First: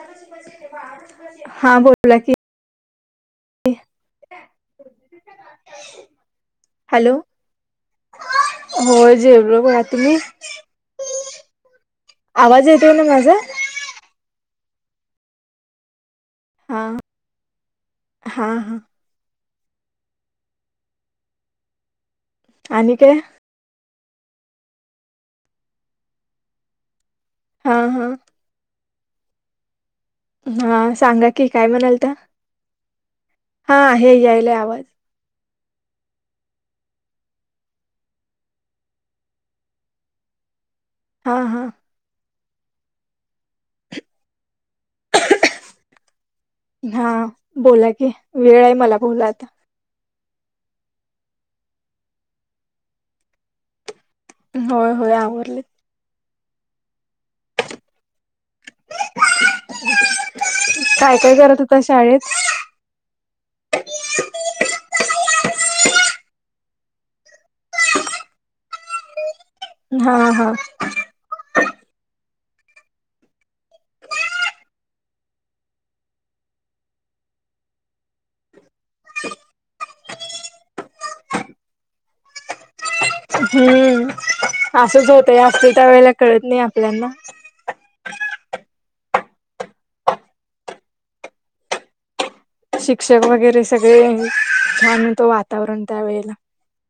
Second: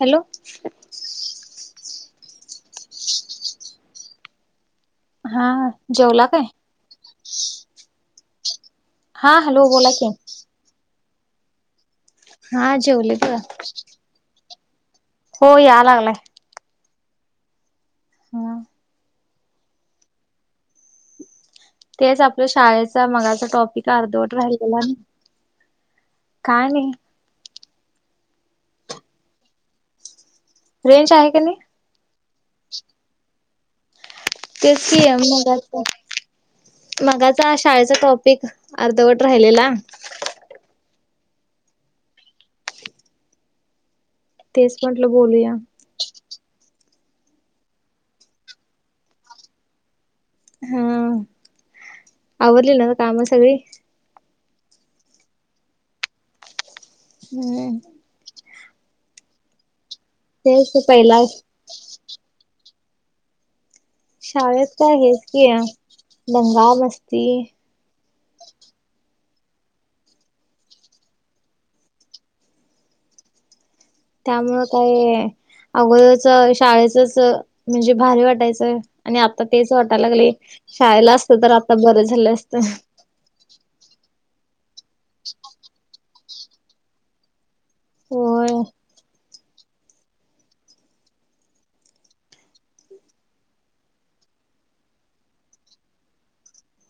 Hello हा बोला की. [inaudible] हा, जेवला काय? हॅलो, हो हा जेवलो हॅलो बघा. बोला की तुम्ही? आवाज हा येतोय ना जेवले माझा? बघा. हो या लागलाय. हां हा हां. तेच आपलं आणि शाळेचा काय मगाचा टॉपिक ते अर्धवट राहिलेला ना. काय नाही. हा हा. हा रेंज सांगा आहे का की नाही? काय म्हणालता? [inaudible] हा आहे. यायलाय आवाज तेच की मी आता [unintelligible] मगाचा शाळेचा टॉपिक अर्धवट राहिलेला. हा हा. तेच म्हटलं बोलूया. हा बोला की वेळ आहे मला बोला आता. हा. आवरलीना काम सगळी? होय होय आवरले. हम्म. तेच काय, पहिला काय करत होता शाळेत? शाळेत काय हेच की दंगा, मस्ती. हा हा. त्यामुळं काय अगोदरच शाळेच अ म्हणजे भारी वाटायचंय आणि आता तेच वाटायला लागलय. शाळेला असत तर आता बर झाल असत. हम्म, असंच होतय असतील त्या वेळेला कळत नाही आपल्याना. होय. शिक्षक वगैरे सगळे छान होत वातावरण त्यावेेळेला.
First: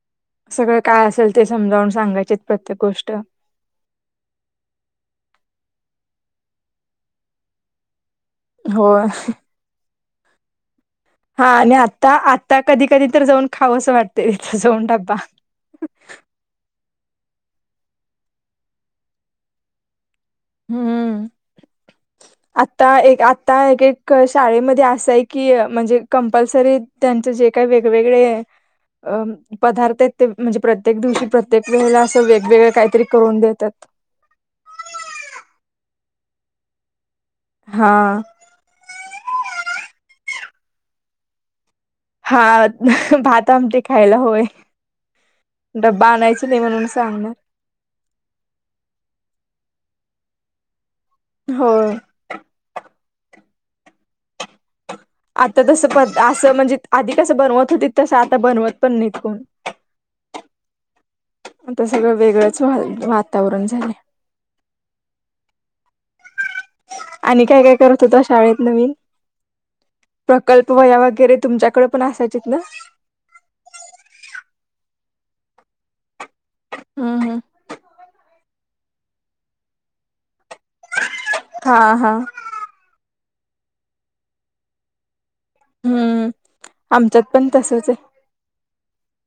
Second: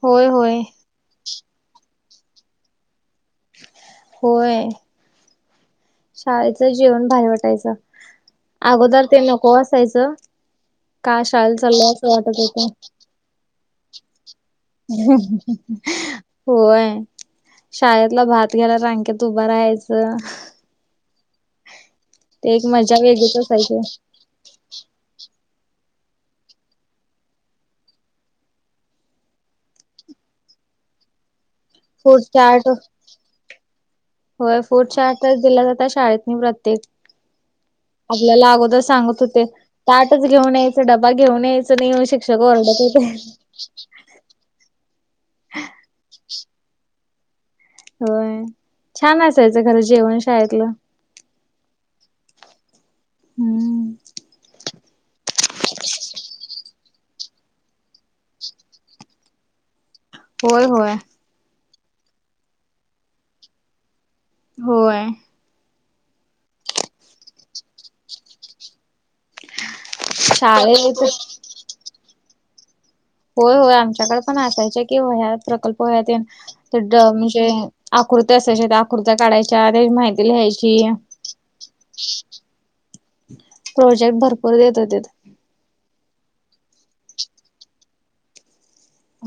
होय, होय. सगळं काय असेल ते समजावून सांगायचेत प्रत्येक गोष्ट. होय. शाळेच जीवन भारी वाटायचं होय अगोदर ते नको असायचं का हा शाळेला आणि चालोय असं आता वाटत आता कधी होत कधी तर जाऊन खावंसं वाटते तिथं जाऊन डब्बा. [inaudible] होय, शाळेतला भात घ्यायला रांकेत उभं राहायच. हम्म, मजा आता एक, वेगळीच आता असायची एक, एक क शाळेमध्ये असं आहे की म्हणजे कंपल्सरी त्यांच जे काही वेगवेगळे अ पदार्थ आहेत ते म्हणजे प्रत्येक दिवशी, प्रत्येक वेळेला फूड असं चार्ट वेगवेगळ काहीतरी करून देतात. होय, फूड चार्टच दिला जातात शाळेतनी प्रत्येक हा आपल्याला अगोदर सांगत होते ताटच घेऊन यायचं डबा घेऊन यायचं नाही येऊ शक हा, भाता, आमटी खायला होय, डबा आनायचा नाही म्हणून सांगण. होय, छान असायचं खर जेवण शाळेतलं. हो. हम्म. आता कस प असं म्हणजे आधी तस बनवत होते तसं आता बनवत पण नाहीत कोण. होय, होय. आता सगळं वेगळंच वातावरण झालय. होय. आणि काय, काय करत होता शाळेत नवीन? प्रकल्प वह्या शाळेत वगैरे तुमच्याकडे पण असायचेत ना? होय, होय आमच्याकडे पण असायच कि वह्या प्रकल्प होय ते हम्म हम्म म्हणजे आकृती असायच्या आकृत्या काढायच्या त्या माहिती लिहायची हा हा ची [inaudible] प्रोजेक्ट भरपूर देत होते. हम्म आमच्यात पण तसचंय.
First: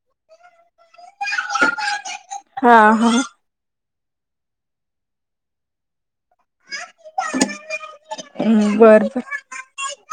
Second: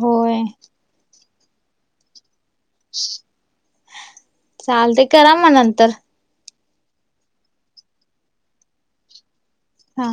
होय. हा हा. चालते करा मग नंतर. हम्म बरं. हा.